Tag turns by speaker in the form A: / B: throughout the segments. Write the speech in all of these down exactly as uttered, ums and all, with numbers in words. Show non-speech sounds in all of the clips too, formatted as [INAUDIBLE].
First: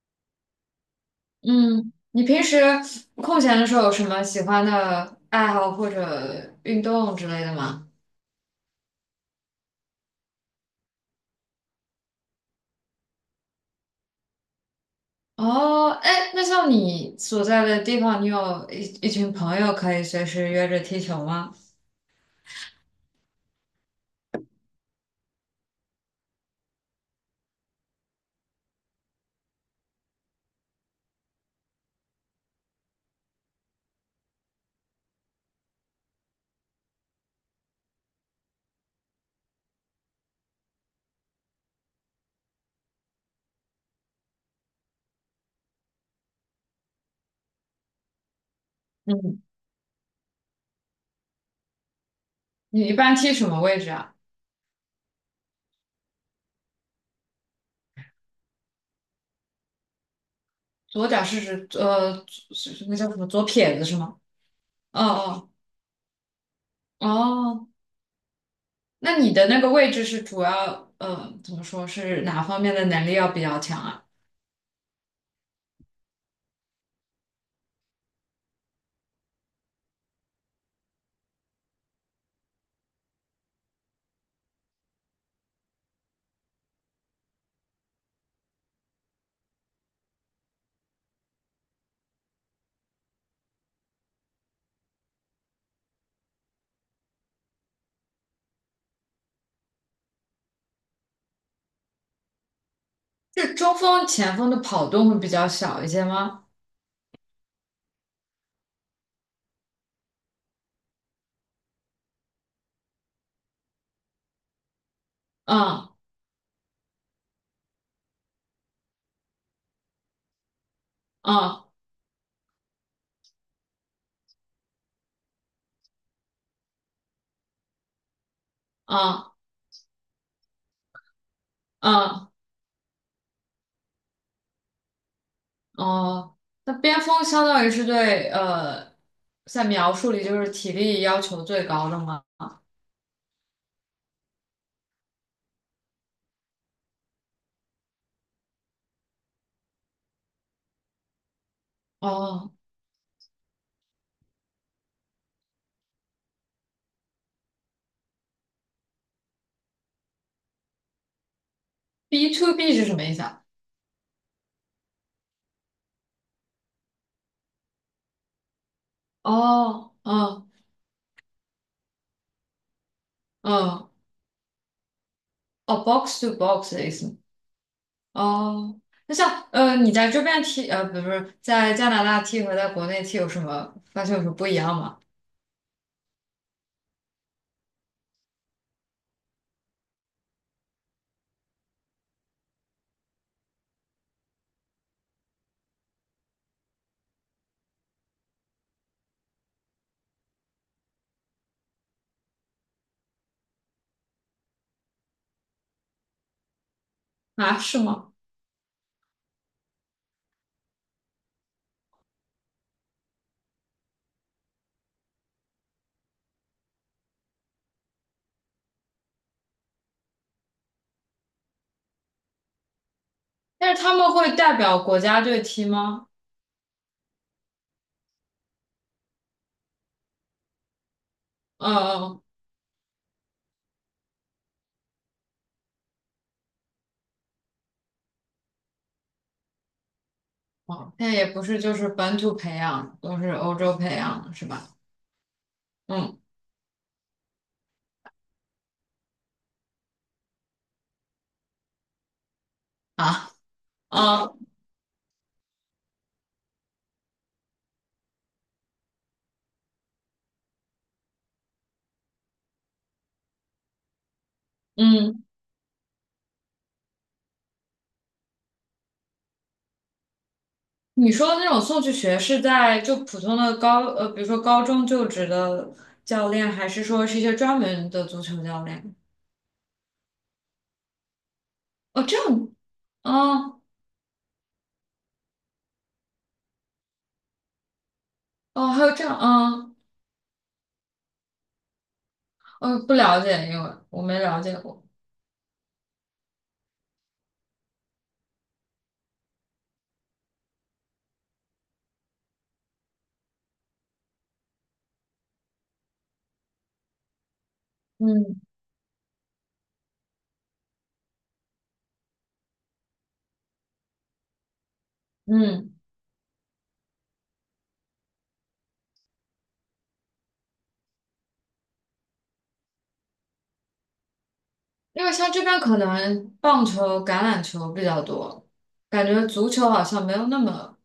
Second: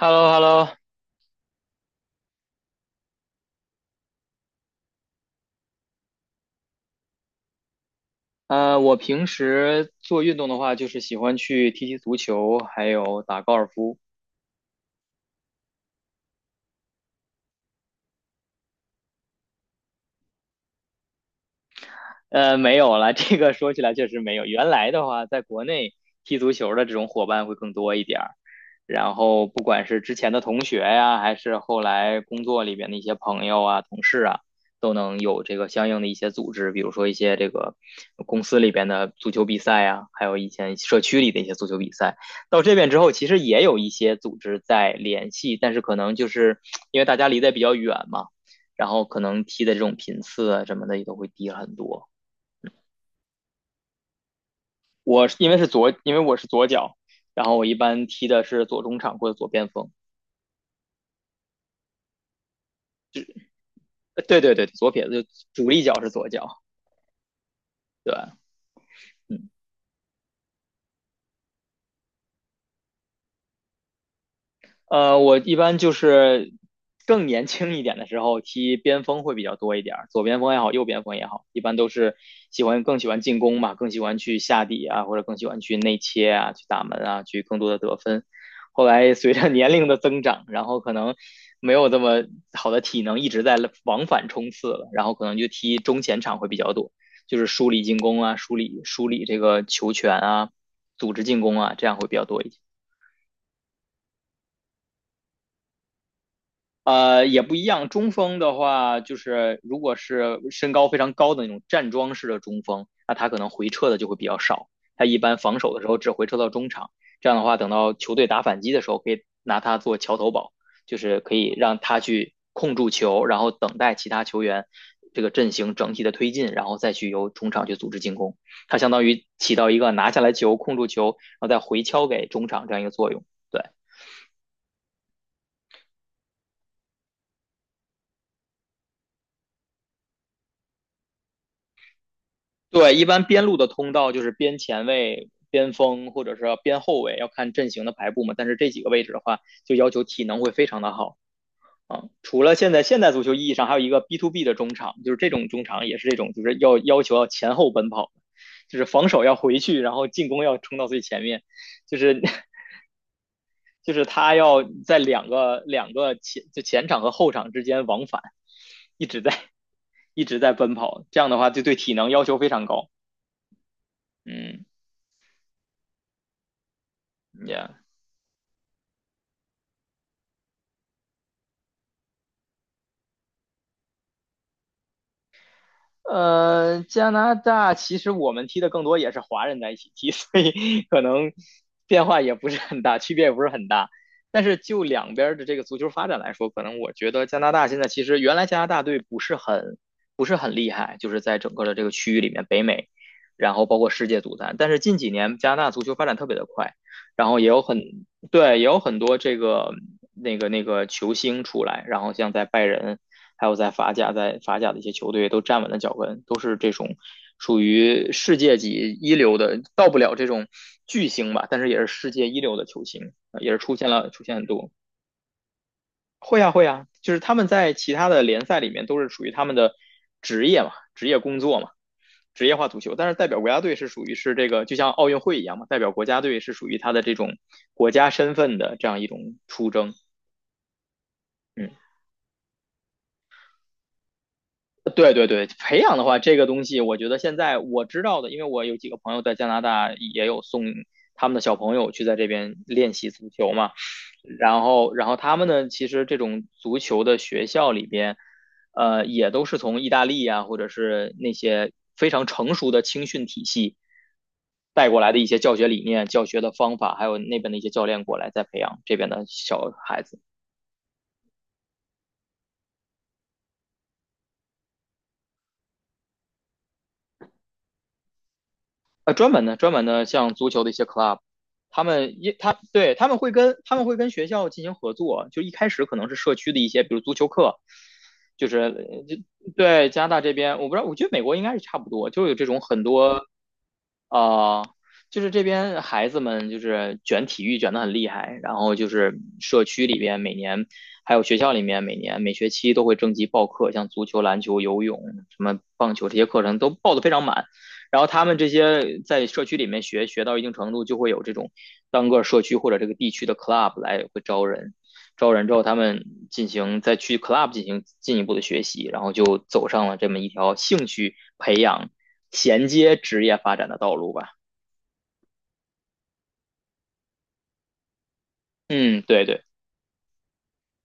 A: h e l l o h e l l o
B: 嗯，你平时空闲的时候有什么喜欢的爱好或者运动之类的吗？
A: 呃，我平时做运动的话，就是喜欢去踢踢足球，还有打高尔夫。
B: 哦，哎，那像你所在的地方，你有一一群朋友可以随时约着踢球吗？
A: 呃，没有了，这个说起来确实没有。原来的话，在国内踢足球的这种伙伴会更多一点儿，然后不管是之前的同学呀，还是后来工作里边的一些朋友啊、同事啊，都能有这个相应的一些组织，比如说一些这个公司里边的足球比赛啊，还有以前社区里的一些足球比赛。到这边之后，其实也有一些组织在联系，但是可能就是因为大家离得比较远嘛，然后可
B: 嗯，
A: 能踢的这种频次啊什么的也都会低很多。
B: 你一般踢什么位置啊？
A: 我是因为是左，因为我是左脚，然后我一般踢的是左中场或者左边锋。
B: 左脚是指呃，左是那叫什么左撇子是吗？
A: 呃对对对，左撇子，
B: 哦
A: 主力脚是左脚。
B: 哦哦，
A: 对，嗯。
B: 那你的那个位置是主要呃，怎么说是哪方面的能力要比较强啊？
A: 呃，我一般就是更年轻一点的时候踢边锋会比较多一点儿，左边锋也好，右边锋也好，一般都是喜欢更喜欢进攻嘛，更喜欢去下底啊，或者更喜欢去内切啊，去打门啊，去更多的得分。后来随着年龄的增长，然后可能没有这么好的体能一直在往返冲刺了，然后可能就踢中前场会比较多，就是梳理进攻啊，梳理梳理这个球权啊，组织进攻啊，这样会比较多一些。
B: 是中锋、前锋的跑动会比较小一些吗？
A: 呃，也不一样。中锋的话，就是如果是身高非常高的那种站桩式的中锋，那他可能回撤的就会比较少。他一般防守的时
B: 嗯
A: 候只回撤到中场，这样的话，等到球队打反击的时候，可以拿他做桥头堡，就是可以
B: 嗯
A: 让他去控住球，然后等待其他球员这个阵型整体的推进，然后再去由中场去组织进攻。他相当于
B: 啊
A: 起到一个拿下来球、控住球，然后再回敲给
B: 啊
A: 中场这样一个作用。对。
B: 哦，那边锋相当于是对呃，在描述里就是体力要求最高的吗？
A: 对，一般边路的通道就是边前卫、边锋或者是边后卫，要看阵型的排布嘛。但是这几个位置的话，就要求体能会非常的好啊。除
B: 哦
A: 了现在现代足球意义上，还有一个 B to B 的中场，就是这种中场也是这种，就是要要求要前后奔跑，就是防守要回去，然后进攻要冲到最前面，就是
B: ，B
A: [LAUGHS]
B: to B 是什么意思啊？
A: 就是他要在两个两个前就前场和后场之间往返，一直在
B: 哦，
A: 一直
B: 嗯
A: 在奔跑，这样的话就对体能要求非常高。
B: 嗯，
A: 嗯
B: 哦，box to box 的意思。
A: ，Yeah。
B: 哦，那像呃，你在这边踢呃，不是不是在加拿大踢和在国内踢有什么发现有什么不一样吗？
A: 呃，加拿大其实我们踢的更多也是华人在一起踢，[LAUGHS] 所以可能变化也不是很大，区别也不是很大。但是就两边的这个足球发展来说，可能我觉得加拿大现在其实原来加拿大队不是很不是很厉害，就是在整个的这个区域里面，北美，然后包括世界足坛。但是近几年加拿大足球发展特别的快，然后也
B: 啊，
A: 有很
B: 是吗？
A: 对，也有很多这个那个那个球星出来，然后像在拜仁。还有在法甲，在法甲的一些球队都站稳了脚跟，都是这种属于世界级一流的，到不了这种巨星吧，但是也是世界一流的球星，呃也是
B: 但
A: 出
B: 是
A: 现
B: 他
A: 了
B: 们
A: 出现
B: 会
A: 很
B: 代
A: 多。
B: 表国家队踢吗？
A: 会啊会啊，就是他们在其他的联赛里面都是属于他们的职业嘛，职业工作嘛，
B: 嗯嗯，嗯
A: 职业化足球。但是代表国家队是属于是这个，就像奥运会一样嘛，代表国家队是属于他的这种国家身份的这样一种出征。
B: 哦，那也不是，
A: 嗯。
B: 就是本土培养，都是欧洲培养的，是吧？
A: 对对对，培养的话，
B: 嗯，
A: 这个东西我觉得现在我知道的，因为我有几个朋友在加拿大也有送他们的小朋友去在这边练习足
B: 啊，
A: 球嘛，
B: 啊，
A: 然后然后他们呢，其实这种足球的学校里边，呃，也都是从意大利啊，或者是那些非常成熟的青训体系带过来的
B: 嗯，
A: 一些教学理念、教学的方法，还有那边的一些教练过来再培养这边的小孩子。
B: 你说的那种送去学是在就普通的高呃，比如说高中就职的教练，还是说是一些专门的足球教练？
A: 呃，专门的专门的像足球的一些 club，他
B: 哦，
A: 们
B: 这
A: 一
B: 样，
A: 他对他们会跟
B: 哦
A: 他们会跟学校进行合作，就一开始可能是社区的一些，比如足球课，就是
B: 哦，还有
A: 呃
B: 这
A: 就
B: 样，嗯，
A: 对加拿大这边，我不知道，我觉得美国应该是差不多，就有这种
B: 呃，
A: 很
B: 不了
A: 多
B: 解，因为我没了解
A: 啊、
B: 过。
A: 就是这边孩子们就是卷体育卷的很厉害，然后就是社区里边每年，还有学校里面每年每学期都会征集报课，像足球、篮球、游泳、什么棒球这些课程都报的非常满。然后他们
B: 嗯
A: 这些在社区里面学学到一定程度，就会有这种单个社区或者这个地区的 club 来会招人，招人之后他
B: 嗯，
A: 们进行再去 club 进行进一步的学习，然后就走上了这么一条兴趣培养。衔接职业发展的道路吧。
B: 因为像这边可能棒球、橄榄球比较多，
A: 嗯，
B: 感
A: 对
B: 觉
A: 对
B: 足球好像没有那么，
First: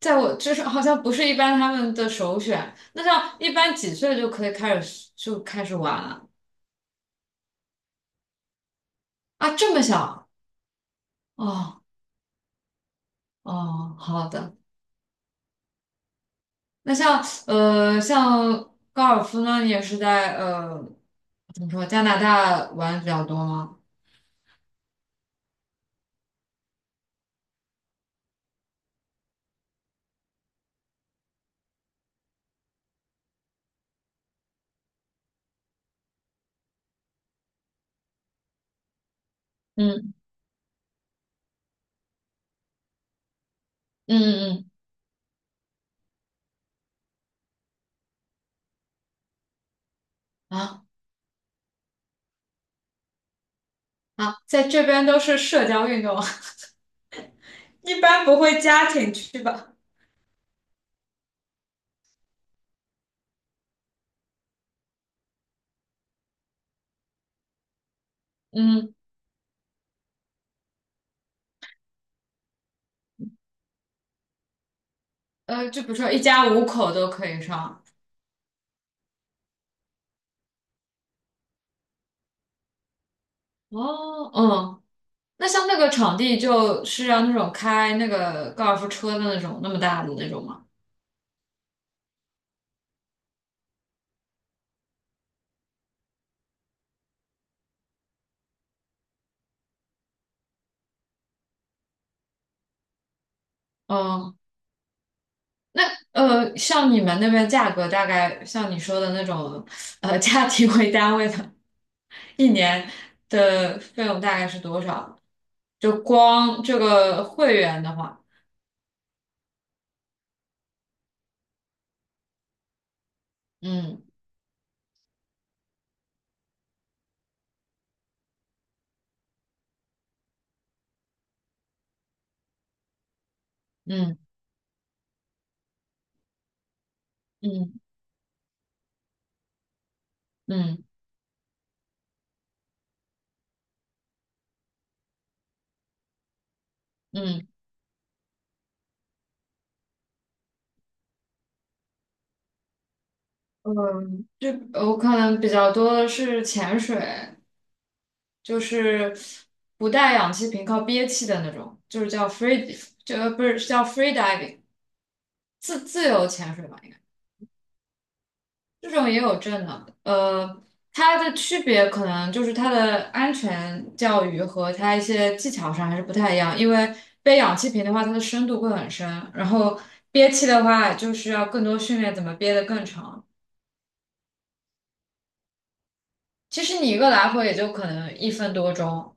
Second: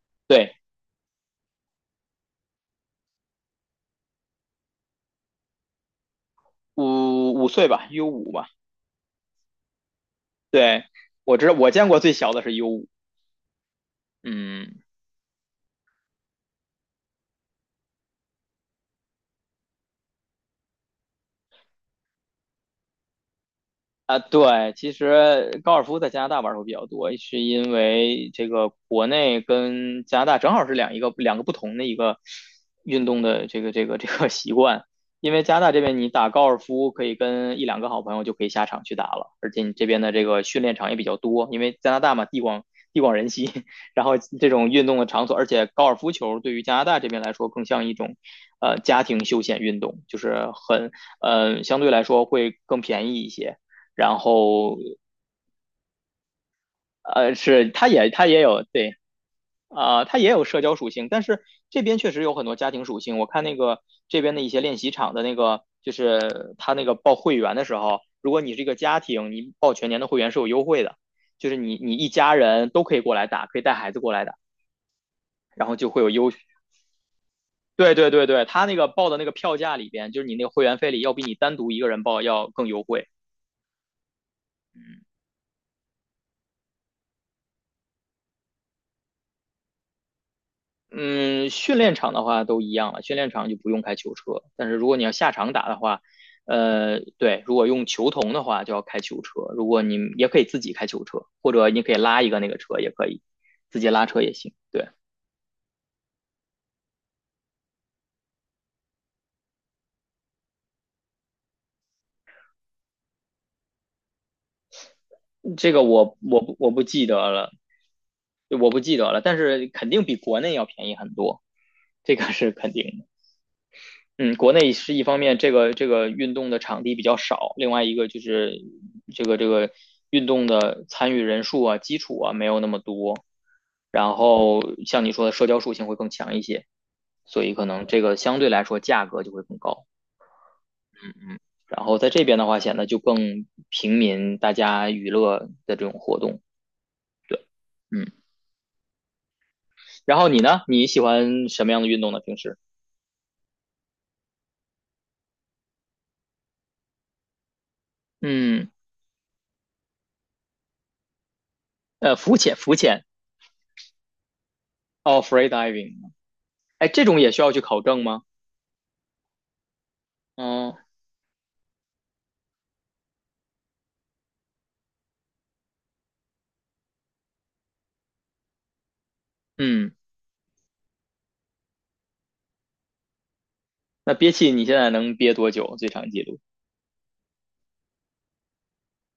B: 在我就
A: 对，
B: 是好像不是一般他们的首选。那像一般几岁就可以开始就开始玩了？
A: 五五岁吧，U 五吧。
B: 啊，这么小？
A: 对，我知道，我
B: 哦
A: 见过最小的是 U 五。
B: 哦，好的。
A: 嗯，
B: 那像呃，像高尔夫呢，你也是在呃，怎么说，加拿大玩得比较多吗？
A: 啊，对，其实高尔夫在加拿大玩的会比较多，是因为这个国内跟加拿大正好是两一个两个不同的一个运动的这个这个这个 [LAUGHS] 习惯。因为加拿大这边你打高尔夫可以跟一两个好朋友就可以下场去打了，而且你这边的
B: 嗯
A: 这个训练场也比较多，因为加拿大嘛地广地广人稀，[LAUGHS] 然后
B: 嗯
A: 这种
B: 嗯
A: 运动的场所，而且高尔夫球对于加拿大这边来说更像一种呃家庭休闲运动，就是
B: 嗯，啊
A: 很呃相对来说会更便宜一些。然
B: 啊，在
A: 后
B: 这边都是社交运动，[LAUGHS]
A: 呃是它
B: 一
A: 也
B: 般
A: 它
B: 不
A: 也
B: 会
A: 有
B: 家
A: 对
B: 庭去吧？
A: 啊、呃它也有社交属性，但是这边确实有很多家庭属性。我看那个这边的一些练习场的那个，就是他那个报会员的时候，如果你是一个
B: 嗯，
A: 家庭，你报全年的会员是有优惠的，就是你你一家人都可以过来打，可以带孩子过来打，然
B: 呃，
A: 后
B: 就比
A: 就
B: 如
A: 会有
B: 说一
A: 优。
B: 家五口都可以上。
A: 对对对对，他那个报的那个票价里边，就是你那个会员费里，要比你单独一个人报要更优惠。
B: 哦，嗯，那像那个场地就是要那种开那个高尔夫车的那种那么大的那种吗？
A: 嗯，训练场的话都一样了，训练场就不用开球车。但是如果你要下场打的话，呃，对，如果用球童的话就要开球车。如果你也可以自己开球车，或者你可以拉一个那个车也可以，自己拉车也
B: 嗯。
A: 行。对，
B: 呃，像你们那边价格大概像你说的那种，呃，家庭为单位的，一年的费用大概是多少？
A: 这个
B: 就
A: 我我不
B: 光
A: 我
B: 这
A: 不记
B: 个
A: 得了，
B: 会员的话，
A: 我不记得了，但是肯定比国内要便宜很多，这个是肯定的。
B: 嗯
A: 嗯，国内是一方面，这个这个运动的场地比较少，另外一个就是这个这个运动的参与人数啊、基础啊没有那么多，然
B: 嗯
A: 后像你说的社交属性会更强一些，所以可
B: 嗯
A: 能这个相对来说价格就会更高。
B: 嗯
A: 嗯，然后在这边的话显得就更平民，大家娱乐的这种活动。
B: 嗯
A: 嗯，然后你呢？你喜欢什么样的运动呢？平时？
B: 嗯，这我可能比较多的是潜水，就
A: 嗯，
B: 是不带氧气瓶，靠憋气的那种，就是
A: 呃，
B: 叫
A: 浮潜，浮
B: free，
A: 潜，
B: 就呃不是叫 free diving，
A: 哦
B: 自
A: ，freediving，
B: 自由潜水吧，
A: 哎，
B: 应该。
A: 这种也需要去考证吗？
B: 这种也有证的，呃，
A: 嗯。
B: 它的区别可能就是它的安全教育和它一些技巧上还是不太一样，因为背氧气瓶的话，它的深度会很深，然后
A: 嗯，
B: 憋气的话，就是要更多训练怎么憋得更长。
A: 那憋气你现在能憋多久？最长记录
B: 其实你一个来回也就可能一分多钟，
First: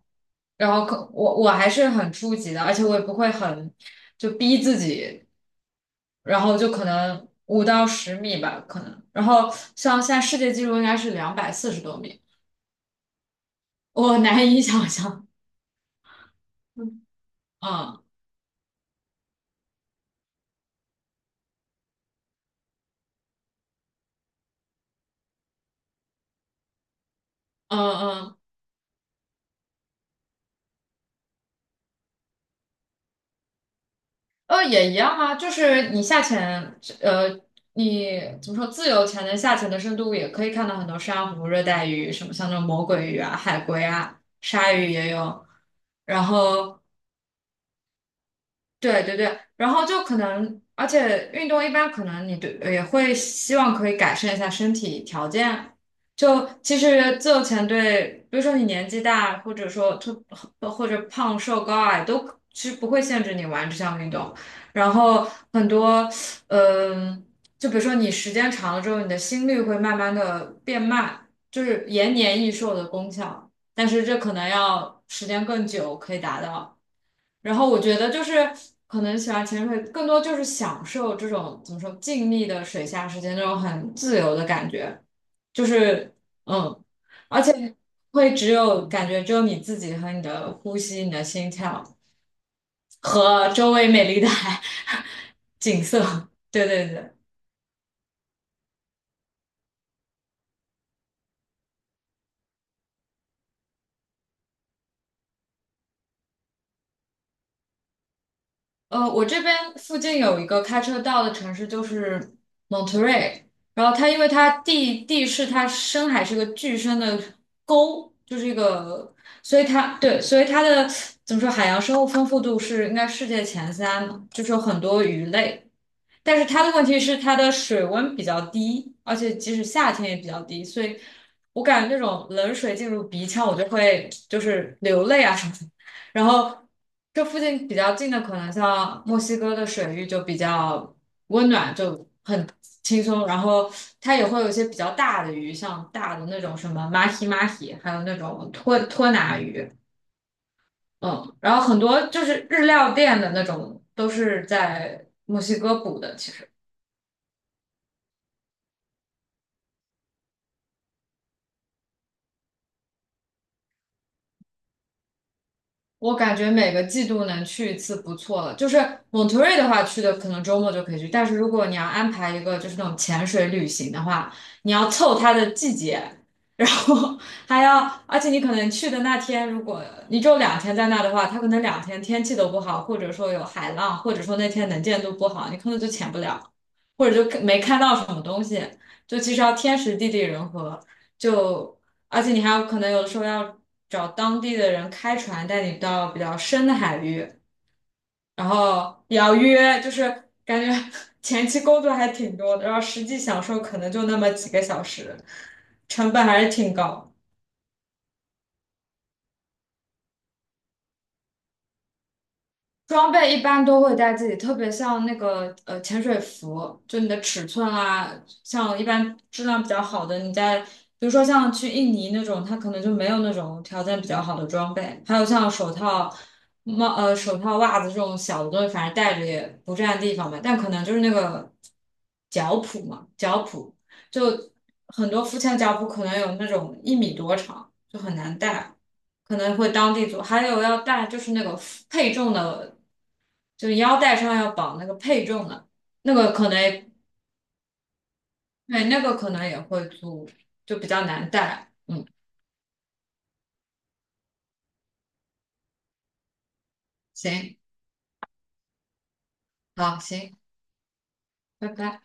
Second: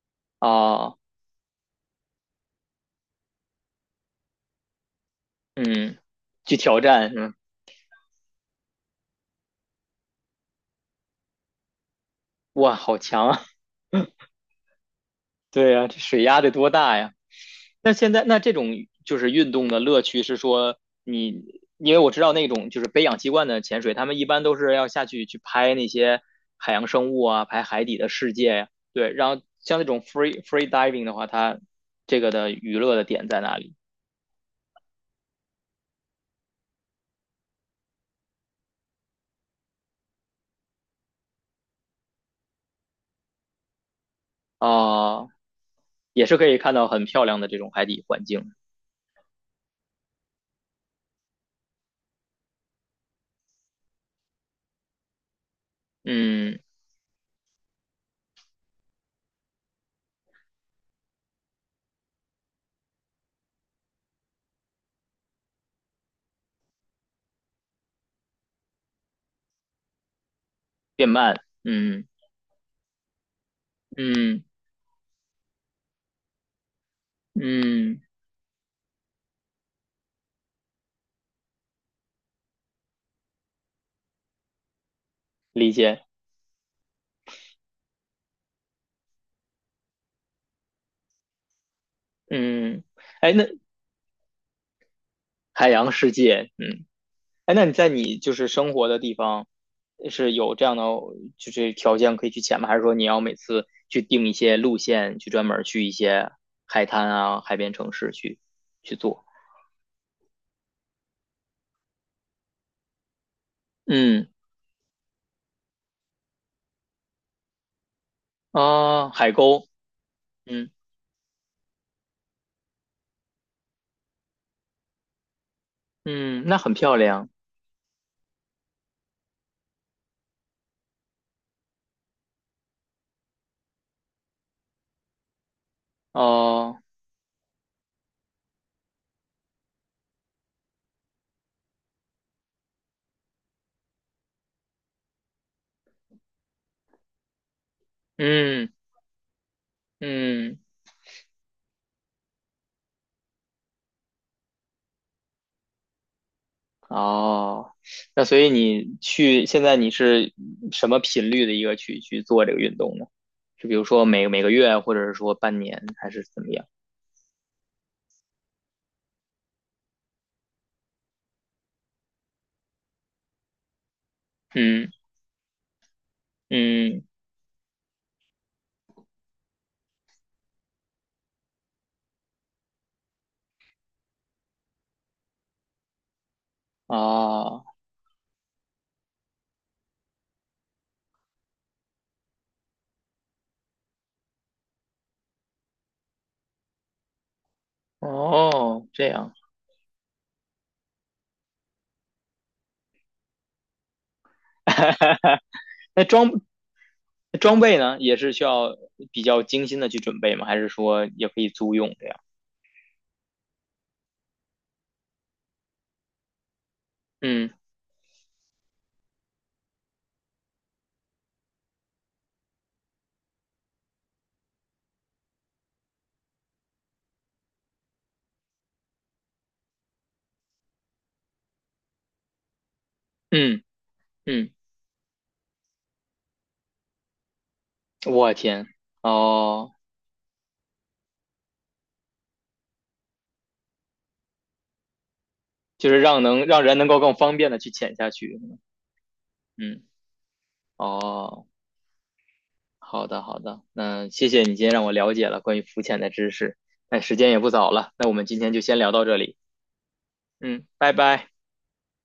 B: 然后
A: 啊，
B: 可我我还是很初级的，而且我也不会很就逼自己，
A: 嗯，
B: 然后
A: 去
B: 就
A: 挑
B: 可
A: 战是
B: 能
A: 吗？
B: 五到十米吧，可能，然后像现在世界纪录应该是两百四十多米。
A: 哇，好强啊！
B: 我
A: [LAUGHS]
B: 难以想象。
A: 对呀，这水压得多大呀？那
B: 嗯
A: 现在那这种就是运动的乐趣是说你，因为我知道那种就是背氧气罐的潜水，他们一般都是要下去去拍那些海洋生物啊，拍
B: 嗯
A: 海底的世
B: 嗯，
A: 界呀。对，然后像那种 free free diving 的话，它这个的娱乐的点在哪里？
B: 呃，也一样啊，就是你下潜，呃，你怎么说，自由潜的下潜的深度也可以看到很多珊瑚、热带鱼，什么像那种魔鬼鱼啊、海龟啊、鲨鱼也
A: 啊，
B: 有，然
A: 也是可以看
B: 后。
A: 到很漂亮的这种海底环境。
B: 对对对，然后就可能，而且运动一般可能你对也会希望可以改善一下身体条件。就
A: 嗯。
B: 其实自由潜对，比如说你年纪大，或者说特或者胖瘦高矮都其实不会限制你玩这项运动。然后很多，嗯、就比如说你时间长了之后，你的心率会慢慢的变
A: 变
B: 慢，
A: 慢，
B: 就是
A: 嗯
B: 延年益寿的功效。但是这可
A: 嗯
B: 能要时间更久可以达到。然后我觉
A: 嗯，
B: 得就是可能喜欢潜水，更多就是享受这种怎么说静谧的水下时间，那种很自由的感觉，就
A: 理解，
B: 是嗯，而且会只有感觉只有你自己和你的呼吸、你的心跳
A: 嗯，哎，那
B: 和周围美丽的 [LAUGHS] 海
A: 海
B: 景
A: 洋
B: 色。
A: 世
B: [LAUGHS]
A: 界，
B: 对
A: 嗯，
B: 对对。
A: 哎，那你在你就是生活的地方是有这样的就是条件可以去潜吗？还是说你要每次去定一些路线，去专门去一些海滩啊、海边城市去去
B: 呃，我
A: 做？
B: 这边附近有一个开车到的城市，就是 Monterey。然后它因
A: 嗯
B: 为它地地势，它深海是个巨深的沟，就是一
A: 啊，
B: 个，
A: 海
B: 所以
A: 沟，
B: 它对，所以它
A: 嗯
B: 的怎么说，海洋生物丰富度是应该世界前三嘛就是有很多鱼类。但
A: 嗯，
B: 是
A: 那
B: 它
A: 很
B: 的问
A: 漂
B: 题是
A: 亮
B: 它的水温比较低，而且即使夏天也比较低，所以我感觉那种冷水进入鼻腔，我就会就是流泪啊什么的。然后
A: 哦，
B: 这附近比较近的，可能像墨西哥的水域就比较温暖，就很轻松。然后它也会有一些比较大的鱼，像大的那种什么马希马希，还有那种
A: 嗯
B: 托托拿鱼。
A: 嗯。
B: 嗯，然后很多就是日料店的那种都是在墨西哥捕的，其实。
A: 哦，那所以你去，现在你是什么频率的一个去去做这个运动呢？是比如说每每个月，或者是说半年，还
B: 我
A: 是
B: 感
A: 怎么
B: 觉
A: 样？
B: 每个季度能去一次不错了。就是蒙特瑞的话，去的可能周末就可以去，但是如果你要安排一个就是那种潜水旅行的话，你
A: 嗯
B: 要凑它的季节，然
A: 嗯，
B: 后 [LAUGHS] 还要，而且你可能去的那天，如果你只有两天在那的话，它可能两天天气都不好，或者说有海浪，或者说那天能见度不好，你可能就潜不了，或者就没
A: 哦
B: 看到什么东西，就其实要天时地利人和，就而且你还有可能有的时候要找当地的人开船带你到比较深的海域，然
A: 哦，
B: 后
A: 这
B: 也
A: 样。
B: 要约，就是感觉 [LAUGHS] 前期工作还挺多的，然后实际享受可能就那么几个小时，
A: [LAUGHS] 那
B: 成本
A: 装
B: 还是挺高。
A: 装备呢，也是需要比较精心的去准备吗？还是说也可以租用这样？
B: 装备一般都会带自己，特别像那个呃潜水服，就你的尺
A: 嗯
B: 寸啊，像一般质量比较好的，你在比如说像去印尼那种，它可能就没有那种条件比较好的装备，还有像手套、帽呃手套、袜子这种小的东西，反正带着也不占地方嘛，但可能就是那个脚蹼嘛，脚
A: 嗯
B: 蹼就
A: 嗯，
B: 很多浮潜脚蹼可能有那种一米多长，就很
A: 我
B: 难
A: 天，
B: 带。可能会
A: 哦，
B: 当地做，还有要带就是那个负配重的就腰带上要绑那个配重的，
A: 就是
B: 那
A: 让
B: 个
A: 能
B: 可
A: 让人能
B: 能
A: 够更方便的去潜下去。
B: 对，那个可能也
A: 嗯，
B: 会租，就比较难
A: 哦。
B: 带。嗯，
A: 好的，好的，那谢谢你今天让我了解了关于浮潜的知识。那时间也不
B: 行，
A: 早了，那我们今天就先聊到这里。
B: 好，行，
A: 嗯，拜拜。
B: 拜拜。